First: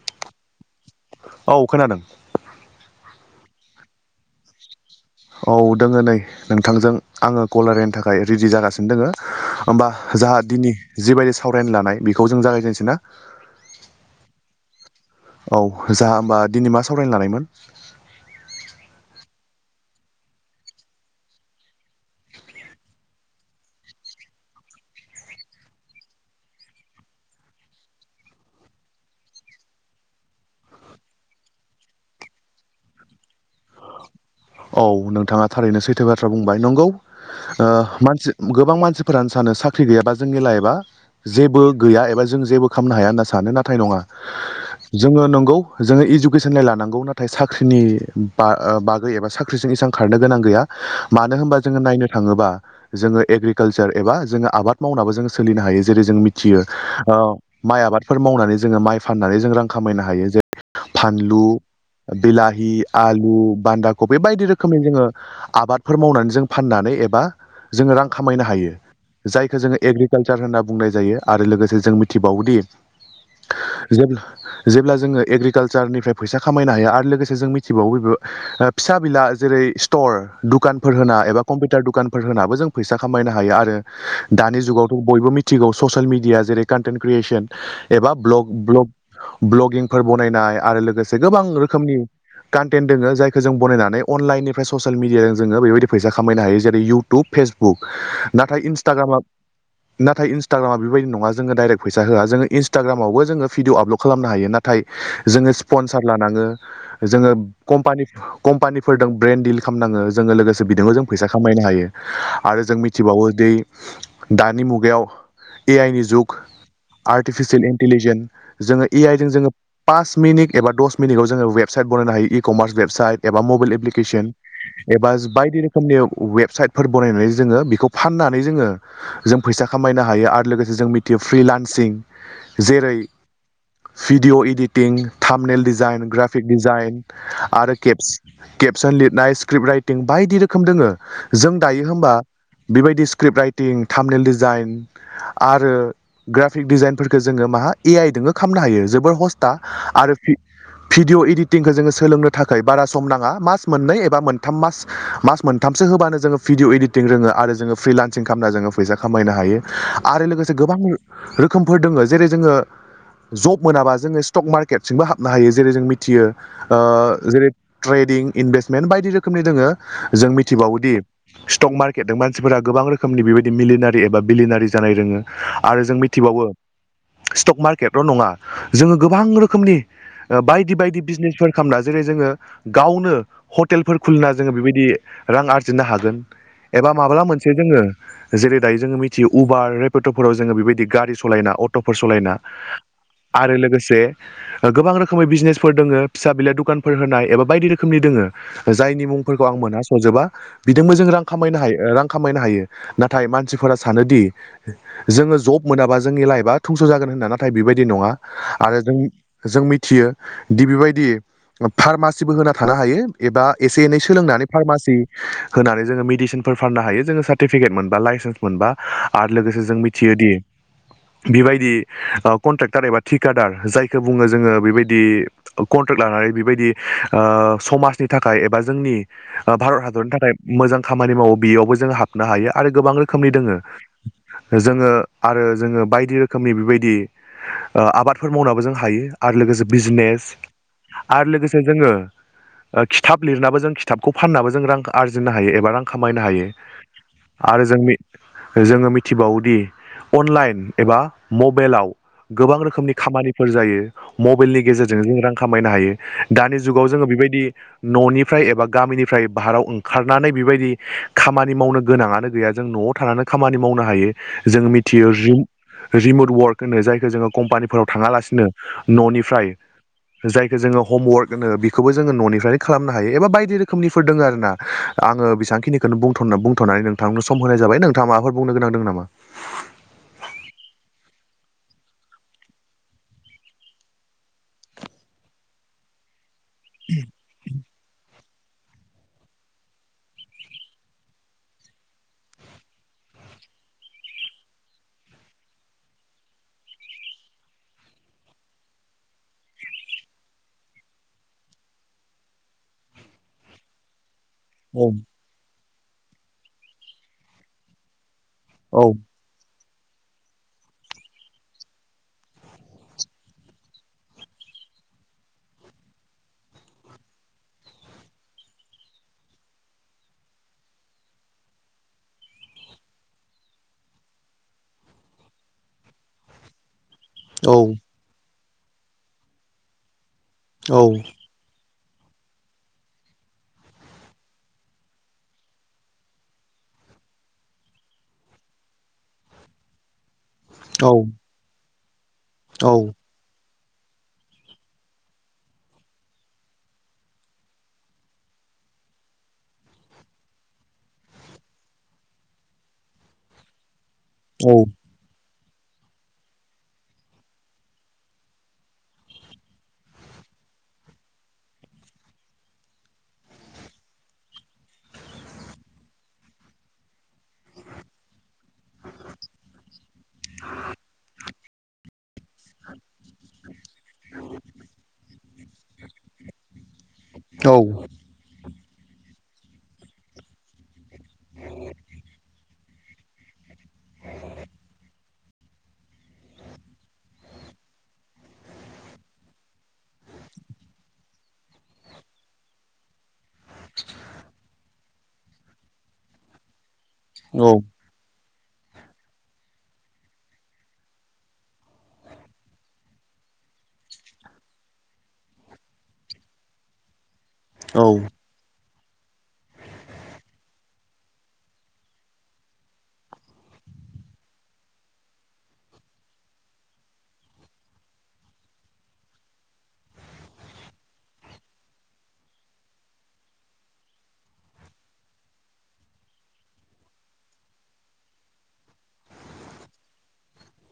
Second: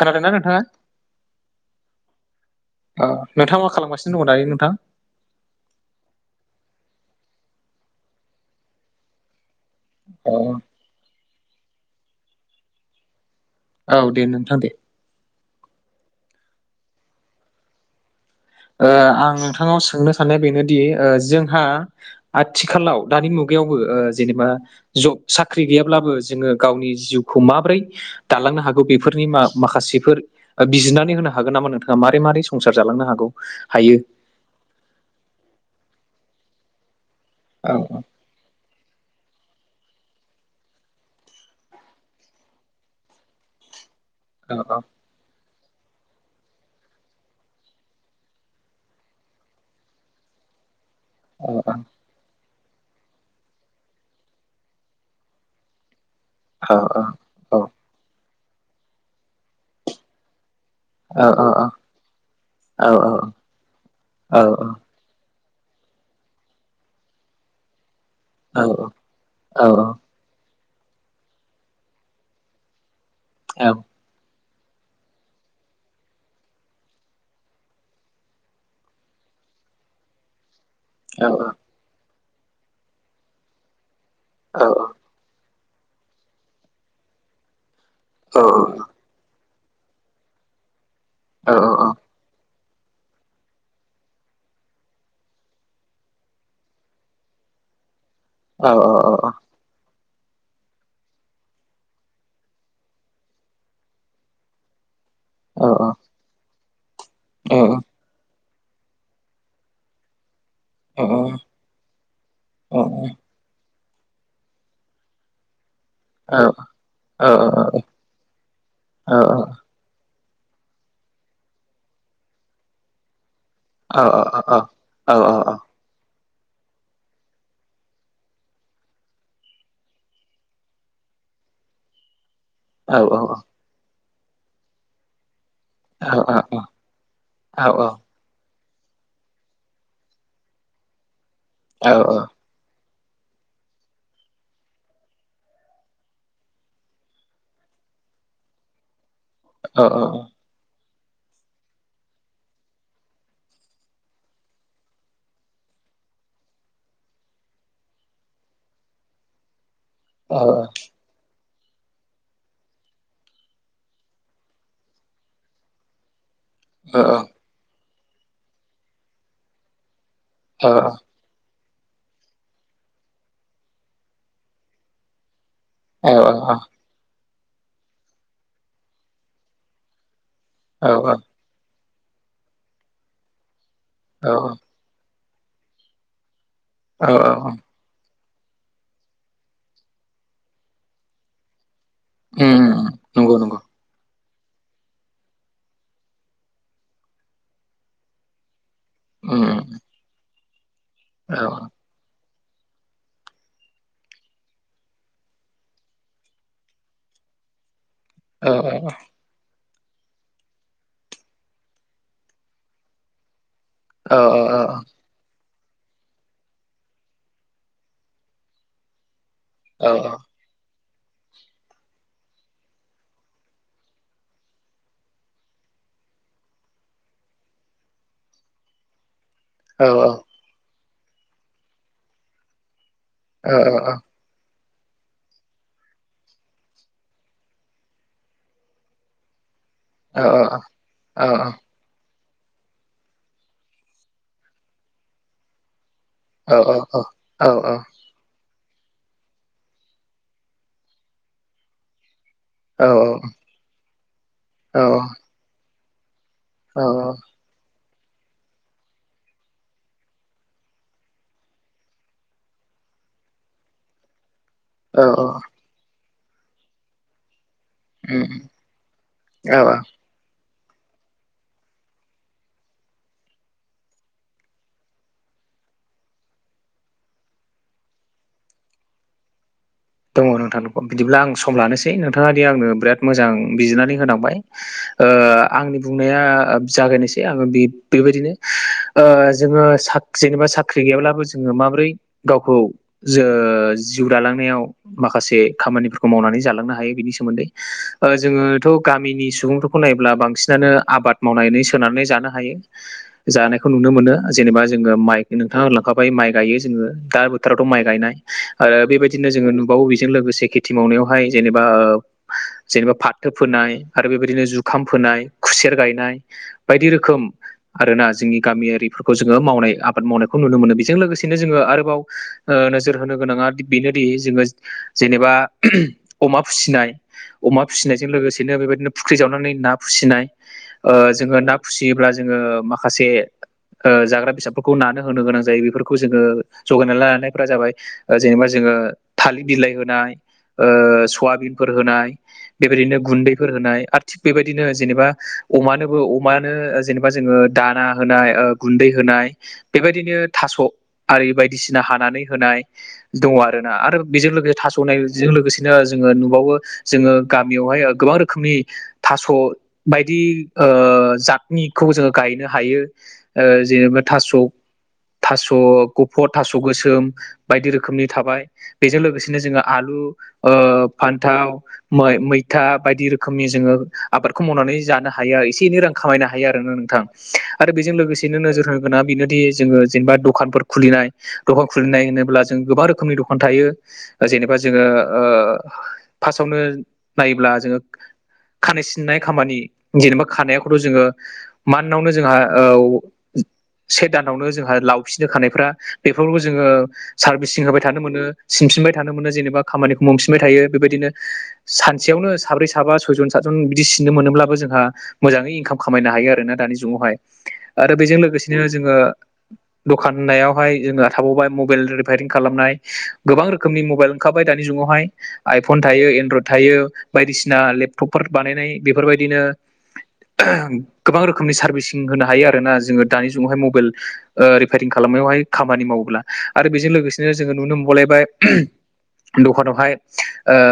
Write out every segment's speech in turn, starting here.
खोनादों ना नोंथाङा? औ खोनादों। ओ नोंथाङ मा खालामगासिनो दङ दायो नोंथां? औ दोङो नै नोंथांजों आङो कल रायलायनो थाखाय रेडि जागासिनो दोङो। होमबा अ जाहा दिनै जिबायदि सावरायनो लानाय बेखौ जों जागाय जेनसैना? औ दे नोंथां दे। औ जाहा होमबा दिनै मा सावरायनो लानायमोन? ओ आं नोंथांव सोंनो साननाया बेनोदि ओ जोंहा आथिखालाव दानि मुगायावबो ओ जेनेबा जब साख्रि गैयाब्लाबो जोङो गावनि जिउखौ माब्रै दालांनो हागौ बेफोरनि मा-माखासेफोर ओ बिजिरनानै होनो हागोन नामा नोंथाङा मारै मारै संसार जालांनो हागौ, हायो? औ नोंथाङा थारैनो सैथो बाथ्रा बुंबाय नंगौ ओ औ मानसि गोबां मानसिफोरानो सानो साख्रि गैयाबा जोंनि लाइफआ जेबो गैया एबा जों जेबो खालामनो हाया होनना सानो नाथाय नङा। [unintelligible] जोङो नंगौ जोङो इडुकेसन लाय लानांगौ नाथाय साख्रिनि बा ओ बागै एबा सा ख्रिजों इसां खारनो गोनां गैया। मानो औ होमबा जोङो नायनो थाङोबा जोङो एग्रिकाल्सार एबा जोङो आबाद मावनाबो जों सोलिनो हायो। जेरै- जों मिथियो औ ओ माइ आबादफोर मावनानै जोङो माइ फाननानै जों रां खामायनो हायो जों जे औ फानलु, बिलाहि, औ औ आलु, बान्दा कफि औ बायदि रोखोमनि जोङो आबादफोर मावनानै जों फाननानै एबा जोङो रां खामायनो हायो। औ जायखौ जोङो एग्रि कालसार होनना बुंनाय जायो आरो लोगोसे जों मिथिबावोदि औ जेब्ला-जेब्ला जोङो एग्रिकालसारनिफ्राय फैसा खामायनो हायो आरो लोगोसे जों मिथिबावो बे ओ फिसा बिला जेरै- स्टर दुखानफोर होना एबा औ कम्पिउटार दुखान फोर होनाबो जों फैसा खामायनो हायो आरो दानि जुगाव बयबो मिथिगौ ससियेल मिडिया जेरै कान्टेन्ट क्रियेसन एबा ब्लग ब्लग ब्लगिंफोर बनायनाय आरो लोगोसे गोबां औ औ औ रोखोमनि कान्टेन्ट दोङो जाय खौ जों बनायनानै अनलाइननिफाय ससियेल मिडिया जोङो बेबायदि फैसा खामायनो हायो जेरै इउटुब फेसबुक नाथाय नंगौ इनस्टाग्रामा नंगौ औ नाथाय इस्टाग्रामा बेबायदि नङा जोङो दाइरेक फैसा होआ जोङो इनस्टाग्रामावबो जोङो भिदिअ आपलड खालामनो हायो ना फ्राय जोङो स्पनसार लानाङो जोङो कम्पानि कम्पानिफोरदों ब्रेन खामनाङो जोङो लोगोसे बिदोबो जों फैसा खामायनो हायो आरो जों मिथिबावो दि दानि मुगायाव ए आइ नि जुग आर्टिफिसियेल इन्टिलिजेन्स जोङो ए आइजों जोङो पास मिनिट एबा दस मिनिटआव जोङो वेबसाइट बनायनोायो इ कमार्स वेबसाइट एबा मबाइल एप्लिकेसन एबा बायदि रो खोमनि वेबसाइटफोर बनायनानै जोङो बेखौ फाननानै जोङो जों फैसा खामायनो हायो आरो लोगोसे जों मिथियो फ्रिलान्सिं जेरै video editing thumbnail designing, graphic design आरो खेब-खेबसन लिरनाय स्क्रिप्ट राइटिं बायदि रो खोम दोङो जों दायो होमबा बेबायदि स्क्रिप्ट राइटिं थामनेल डिजाइन आरो ग्राफिक डिजाइनफोरखौ जोङो माहा ए आइ दोंबो खालामनो हायो जोबोर ह ता आरो भि-भिडिअ इडिटिंखो जोङो सोलोंनो थाख खै बारा सम नाङा मास मोननै एबा मोनथाम मास मास मोनथामसो होबानो जोङो भिडिअ इडिट टिं रोङो आरो जोङो फ्रिलान्सिं खामना जोङो आरो लोगोसे गोबां रोखोमफोर दोङो जेरै जोङो जब मोनाबा जोङो स्टक मार्केट सिमबो हाबनो हायो जेरै जों मि थियो ओ जैरै ट्रेदिं इनभेस्मेन्ट बायदि रोखोमनि दोङो जों मिथ मिथिबावोदि स्टक मार्केटदों मानसिफोरा गोबां रोखोमनि बिबायदि मिलिनारि एबा बिलिनारि जानाय रोङो आरो जों मिथिबावो स्टक मार्केटल' नङा जोङो गोबां रोखोमनि ओ बायदि बायदि बिजनेसफोर खामना जेरै जोङो गावनो हटेलफोर खुलिना जोङो बिबायदि रां आरजिनो हागोन एबा माब्ला मोनसे जोङो जेरै दायो जोङो मिथियो उबार रेपेट'फोराव जोङो बेबायदि गारि सलायना अट ट'फोर सलायना आरो लोगोसे ओ गोबां रोखोमै बिजनेसफोर दोङो फिसा बिला दुकानफोर होनाय एबा बायदि रोखोमनि दोङो। जायनि मुंफोरखौ आं मोनहा सजोबा बिदोंबो जों रां खामायनो हायो ओ रां खामायनो हायो नाथाय मानसिफोरा सानोदि जोङो जब मोनाबा जोंनि लाइफआ थंस' जागोन होनना नाथाय बिबायदि नङा। आरो जों जों मिथियो दि बिबायदि फार्मासिबो होना थानो हायो। एबा एसे एनै सोलोंनानै फार्मासि होनानै जोङो मेडिसिनफोर फाननो हायो जोङो सार्टिफिकेट मोनबा लाइसेन्स मोनबा। आरो लोगोसे जों मिथियोदि बिबायदि ओ कन्ट्रेक्टार एबा थिकादार जायखौ बुङो जोङो बिबायदि अ कन्ट्रेक्ट लानानै बिबायदि ओ समाजनि थाखाय एबा जोंनि ओ भारत हादरनि थाखाय मोजां खामानि मावो बेयावबो जोङो हाबनो हायो आरो गोबां रोखोमनि दोङो। जोङो आरो जोङो बायदि रोखोमनि बिबायदि ओ आबादफोर मावनाबो जों हायो। आरो लोगोसे बिजनेस आरो लोगोसे जोङो ओ खिथाब लिरनाबो जों खिथाबखौ फाननाबो जों रां आरजिनो हायो एबा रां खामायनो हायो आरो जोंनि जोङो मिथिबावोदि अनलाइन एबा मबेलाव गोबां रोखोमनि खामानिफोर जायो मबेइलनि गेजेरजों जों रां खामायनो हायो। दानि जुगाव जोङो बिबायदि न'निफ्राय एबा गामिनिफ्राय बाहाराव ओंखारनानै बिबायदि खामानि मावनो गोनाङानो गैया जों न'आव थानानै खामानि मावनो हायो जों मिथियो रि-रिमुट वरख होनो जायखो जोङो कम्पानि फोराव थाङालासिनो औ न'निफ्राय औ औ जायखो जोङो हमवर्क होनो बेखौबो जोङो न'निफ्रायनो खालामनो हायो एबा बायदि रोखोमनिफोर दोङ आरोना आङो बेसांखिनिखौनोथ बुथ' बुंथ'नानै नोंथांनो सम होनाय जाबाय नोंथाङा माबाफोर बुंनो गोनां दों नामा दङ नोंथांखौ बिदिब्ला आं सम लानोसै नोंथाङा दि आंनो बिराद मोजां बिजिरनानै होनांबाय ओ आंनि बुंनाया जागायनोसै आङो बे बेबायदिनो ओ जोङो साकख्रि साख्रि गैयाब्लाबो जोङो माबोरै गावखौ जो जिउ दालांनायाव माखासे खामानिफोरखौ मावनानै जालांनो हायो बिनि सोमोन्दै ओ जोङोथ' गामिनि सुबुंफोरखौ नायोब्ला बांसिनानो आबाद मावनानै सोनानै जानो हायो जानायखौ नुनो मोनो जेनेबा औ जोङो माइ नोंथाङा लांखाबाय माइ गायो जोङो दा बोथोरावथ' माइ गायनाय आरो औ बेबायदि दिनो जोङो नुबावो बेजों लोगोसे खेथि मावनायावहाय जेनेबा जेनेबा फाथो फोनाय आरो बेबायदिनो जुखाम फोनाय खुसेर गायनाय बायदि रोखोम आरोना जोंनि गामियारिफोरखौ जोङो मावनाय आबाद मावनायखौ नुनो मोनो बेजों लोगोसेनो जोङो आरोबाव ओ नोजोर होनो गोनाङा बेनोदि जोङो जेनेबा अमा फिसिनाय अमा औ फिसिनाय जों लोगोसेनो बेबादिनो फुख्रि जावनानै ना फुसिनाय औ ओ जोङो ना फुसियोब्ला जोङो माखासे ओ जाग्रा बेसादफोरखौ नानो होनो गोनां जायो बेफोरखौ जोङो जगायना लानानैफोरा जाबाय ओ जेनेबा जोङो थालिर बिलाइ होनाय औ ओ सआबिनफोर होनाय औ बेबायदिनो गुन्दैफोर होनाय आरो थिग बेबायदिनो जेनेबा अमानोबो अमानो जेनेबा जोङो दाना होनाय गुन्दै होनाय बेबायदिनो थास' आरि बायदिसिना हानानै होनाय दङ आरोना आरो बेजों लोगोसे थास'नायजों लोगोसेनो जोङो नुबावो जोङो गामियावहाय गोबां रोखोमनि थास' बायदि ओ जतनिखौ जोङो गायनो हायो ओ जेनेबा थास' थास' गफ' थास' गोसोम बायदि रोखोमनि थाबाय बेजों लोगोसेनो जोङो आलु ओ फान्थाव मैथा बायदि रोखोमनि जोङो आबादखौ मावनानै जानो हाया एसे एनै रां खामायनो हायो आरोना नोंथां औ आरो बेजों लोगोसे नो नोजोर होनोगोना बेनोदि जोङो जेनेबा दखानफोर खुलिनाय दखान खुलिनाय होनोब्ला जों गोबां रोखोमनि दखान थायो जेनेबा जोङो ओ फार्स्टआवनो नायोब्ला जोङो खानाय सिननाय खामानि जेनेबा खानायाखौथ' जोङो मान्वनो जोंहा औ से दानावनो जोंहा लावफिननो खानायफ्रा बेफोरावबो जोङो सार्भिसिं होबाय थानो मोनो सिनफिनबाय थानो मोनो जेनेबा खामानिखौ मोनफिनबाय थायो बेबायदिनो सानसेयावनो साब्रै साबा सय जन सात जन बिदि सिननो मोनोब्लाबो जोंहा मोजाङै इनकाम खामायनो हायो आरो ना दानि जुगावहाय आरो बेजों लोगोसे बिदिनो जोङो दखान होननायावहाय जोङो थाबावबाय मबाइल रिफायारिं खालामनाय गोबां रोखोमनि मबाइल ओंखारबाय दानि जुगावहाय आइफन थायो एनड्रइड थायो बायदिसिना लेपटपफोर बानायनाय बेफोरबायदिनो गोबां रोखोमनि सारभिसिं होनो हायो आरोोना जोङो दानि जुगावहाय मबेल ओ रिफेरिं खालामनायावहाय खामानि मावोब्ला आरो बेजों लोगोसेनो जोङो नुनो मोनबावलायबाय दखानावहाय ओ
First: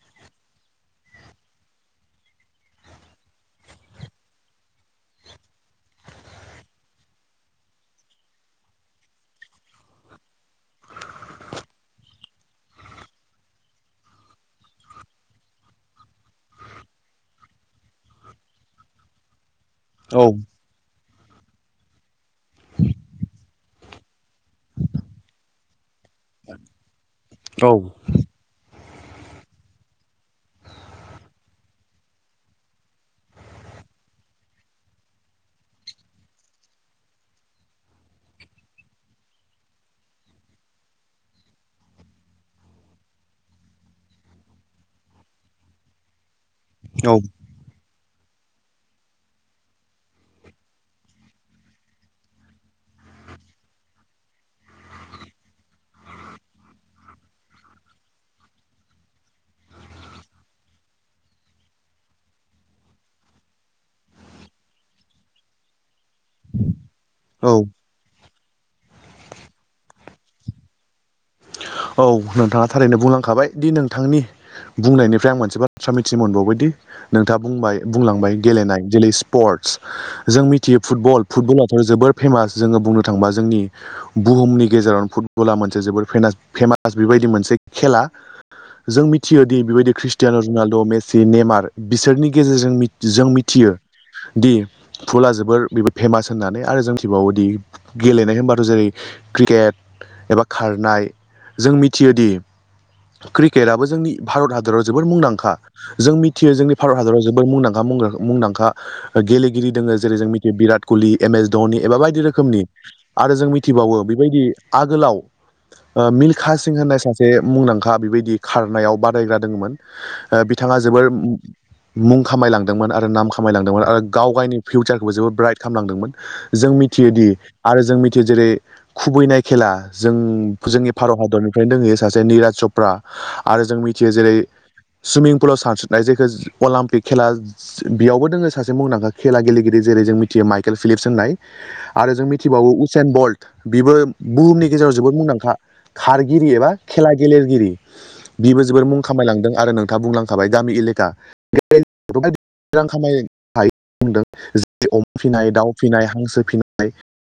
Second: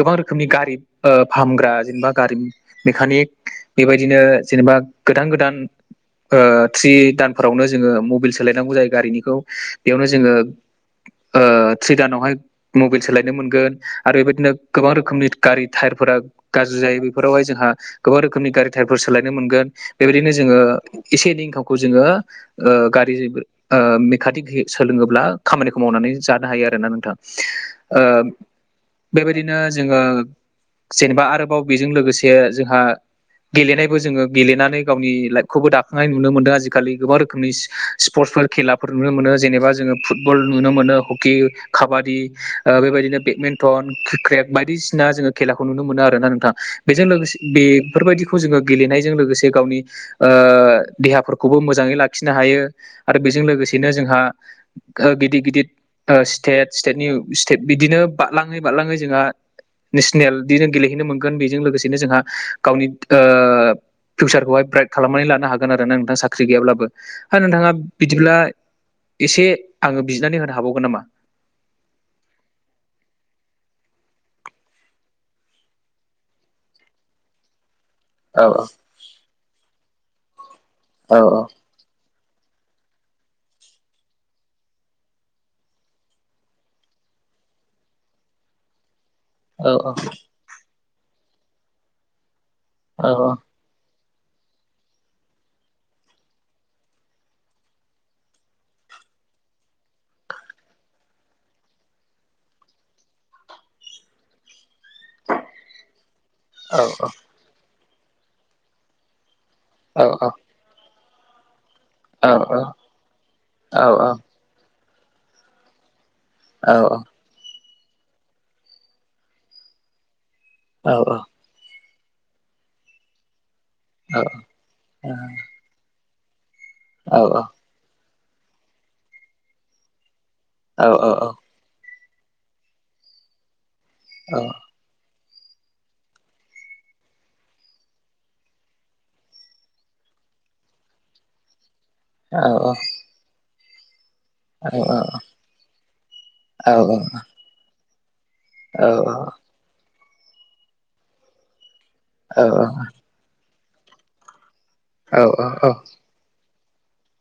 गोबां रोखोमनि गारि ओ फाहामग्रा जेनेबा गारि मेकानिक बेबायदिनो जेनेबा गोदान गोदान ओ थ्रि दानफोरावनो जोङो मबिल सोलायनांगौ जायो गारिनिखौ बेयावनो जोङो ओ थ्रि दानावहाय मबिल सोलायनो मोनगोन आरो बेबायदिनो गोबां रोखोमनि गारि टायारफोरा गाज्रि जायो बेफोरावहाय जोंहा गोबां रोखोमनि गारि थारफोर सोलायनो मोनगोन बेबायदिनो औ जोङो एसे एनै इनकामखौ जोङो ओ गारि ओ मेखानिक सोलोङोब्ला खामानिखौ मावनानै जानो हायो आरो ना नोंथां बेबायदिनो जोङो जेनेबा आरोबाव बेजों लोगोसे जोंहा गेलेनायबो जोङो गेलेनानै गावनि लाइफखौबो दाखांनाय नुनो मोन्दों आजिखालि गोबां रोखोमनि स्पर्टसफोर खेलाफोर नुनो मोनो जेनेबा जोङो फुटबल नुनो मोनो हक कि, काबादि बेबायदिनो बेदमिन्टन, क्रिकेट बायदिसिना जोङो खेलाखौ नुनो मोनो आरोना नोंथाङा बेजों औ लोगोसे बेफोरबायदिखौ जोङो गेलेनायजों लोगोसे गावनि ओ देहाफोरखौबो मोजाङै लाखिनो हायो आरो बेजों लोगोसेनो जोंहा ओ गिदिर गिदिर स्टेट स्टेटनि स्टेट बिदिनो बारलाङै बारलाङै जोंहा नेसनेल बिनो गेलेहैनो मोनगोन बेजों लोगोसेनो जोंहा गावनि ओ फिउचारखौहाय ब्राइट खालामनानै लानो हागोन नोंथां साख ख्रि गैयाब्लाबो ह औ नोंथाङा बिदिब्ला एसे आङो बिजिरनानै होनो हाबावगोन नामा [inaudible] औ नोंथाङा थारैनो बुंलांखाबाय दि नोंथांनि बुंनायनिफ्राय आं मोनसे बाथ्रा मिथिनो मोनबावबायदि नोंथाङा बुंबाय बुंलांबाय औ गेलेनाय जेरै स्पर्टस जों मिथियो औ फुटबल फुटबला जोबोर फेमास जोङो बुंनो थाङोबा जोंनि बुहुमनि गेजेरावनो फुटबला मोनसे जोबोर फेमास। फेमास बेबायदि मोनसे खेला जों मिथियोदि औ बेबायदि ख्रिस्टियान रुनाल्द', मेसि, नेमार बिसोरनि गेजेरजों औ जों मिथियो दि फुला जोबोर बेबो फेमास होननानै आरो जों मिथिबावोदि गेलेनाय होनबाथ' जेरै क्रिकेट एबा खारनाय जों मिथियोदि क्रिकेटआबो जोंनि भारत हादराव जोबोद मुंदांखा जों मिथियो जोंनि औ भारत हादराव जोबोर मुंदांखा मुंदांखा गेलेगिरि दोङो औ जेरै जों मिथियो बिराद कुलि एम एस धनि एबा बायदि रोखोमनि आरो जों मिथिबावो बेबायदि आगोलाव ओ मिल्खा सिं होननाय सासे मुंदां खा बेबायदि खारनायाव बादायग्रा दोंमोन ओ बिथाङा जोबोर औ मुं खामायलांदोंमोन आरो नाम खामायलांदोंमोन आरो गाव गावनि फिउचारखौबो जोबोद ब्राइट खामलांदोंमोन जों औ मिथियोदि आरो जों मिथियो जेरै खुबैनाय खेला जों जोंनि भारत हादरनि फ्रायनो दंहयो सासे निराज चप्रा आरो जों मिथियो जेरै सुइमिं पुलाव सानस्रिनाय जायखौ अलिम्पिक खेला बेयावबो दोङो सासे मुंदांखा खेला गेलेगिरि जेरै जों मिथियो माइकेल फिलिप्स होननाय। आरो जों मिथिबावो उस एन बल्ट बिबो बुहुमनि गेजेराव जोबोद मुंदांखा खारगिरि एबा खेला गेलेगिरि। बिबो जोबोर मुं खामायलांदों आरो नोंथाङा बुंलांखाबाय गामि एलेखा [unintelligible] बुंदों जे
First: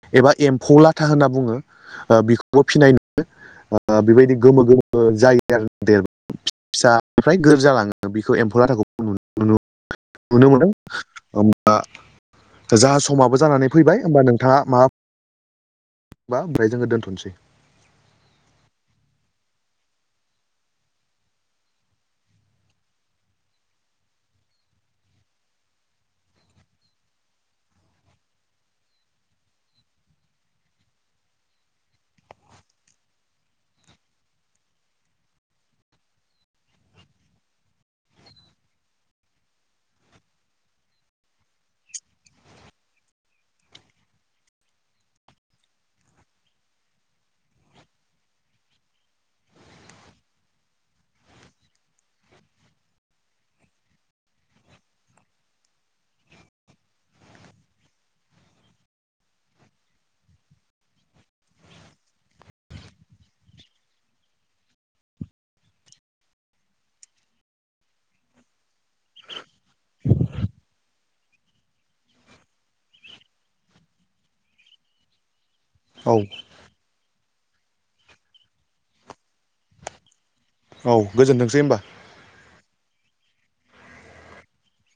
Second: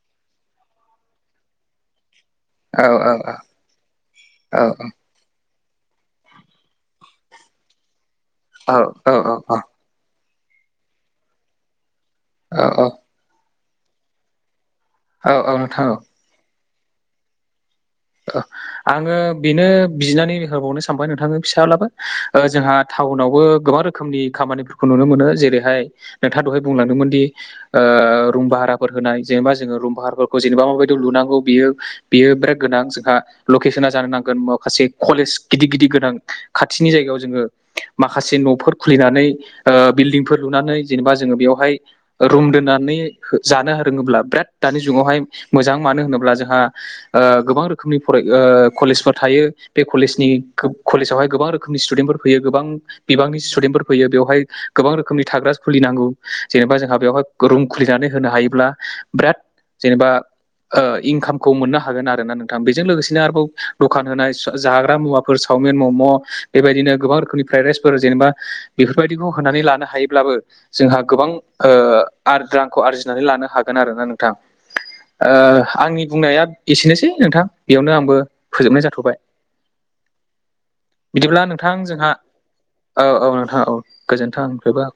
[unintelligible] एबा एमफौ लाथा होनना बुङो ओ बे खौ फिनाय नुयो बेबायदि गोमो गोमो [unintelligible] जालाङो बेखौ एम्फौ आथाखौ नुनो नुनो मोनो होमबा जा समाबो जानानै फैबाय होमबा नोंथाङा माबा औ औ नोंथां औ बा ओमफ्राय जोङो दोनथ'नोसै ओ आङो बेनो बिनानै हरबावनो सानबाय नोंथांनि फिसाब्लाबो ओ जोंहा टाउनावबो गोबां रो खोमनि खामानिफोरखौ नुनो मोनो जेरैहाय नोंथाङा दहाय बुंलांदोंमोन दि ओ रुम भाहाराफोर होनाय जेनेबा जोङो रुम भाहाराफोरखौ जेनेबा माबायदि लुनांगौ बेयो बेयो [unintelligible] गोनां जोंहा लकेसना जानो नांगोन माखासे कलेज गिदिर गिदिर गोनां खाथिनि जायगायाव जोङो माखासे न'फोर खुलिनानै ओ बिल्डिंफोर लुनानै जेनेबा जोङो बेवहाय रुम दोननानै जानो होङोब्ला बिराद दानि जुगावहाय मोजां मानो होनोब्ला जोंहा ओ गोबां रोखोमनि फराय ओ कलेजफोर थायो। बे कलेजनि कलेजावहाय गोबां रोखोमनि स्टुडेन्टफोर फैयो गोबां। बिबांनि स्टुदेन्टफोर फैयो बेवहाय गोबां रोखोमनि थाग्रा खुलिनांगौ जेनेबा जोंहा बेवहाय। रुम खुलिनानै होनो हायोब्ला बिराद जेनेबा इनकामखौ मोननो हागोन आरो। ना नोंथां बेजों लोगोसेनो आरोबाव दखान होनाय जाग्रा मुवाफोर चावमिन मम'। बेबायदिनो गोबां रोखोमनि फ्राइड राइसफोर जेनेबा बेफोरबायदिखौ होनानै लानो हायोब्लाबो जोंहा गोबां ओ आरो रांखौ आरजिनानै लानो हागोन आरोना नोंथां। ओ आंनि औ बुंनाया एसेनोसै नोंथां बेयावनो आंबो फोजोबनाय जाथ'बाय। औ बिदिब्ला गोजोनथोंसै होमबा नोंथां जोंहा औ औ नोंथां औ गोजोन्थोंफ्रायबो।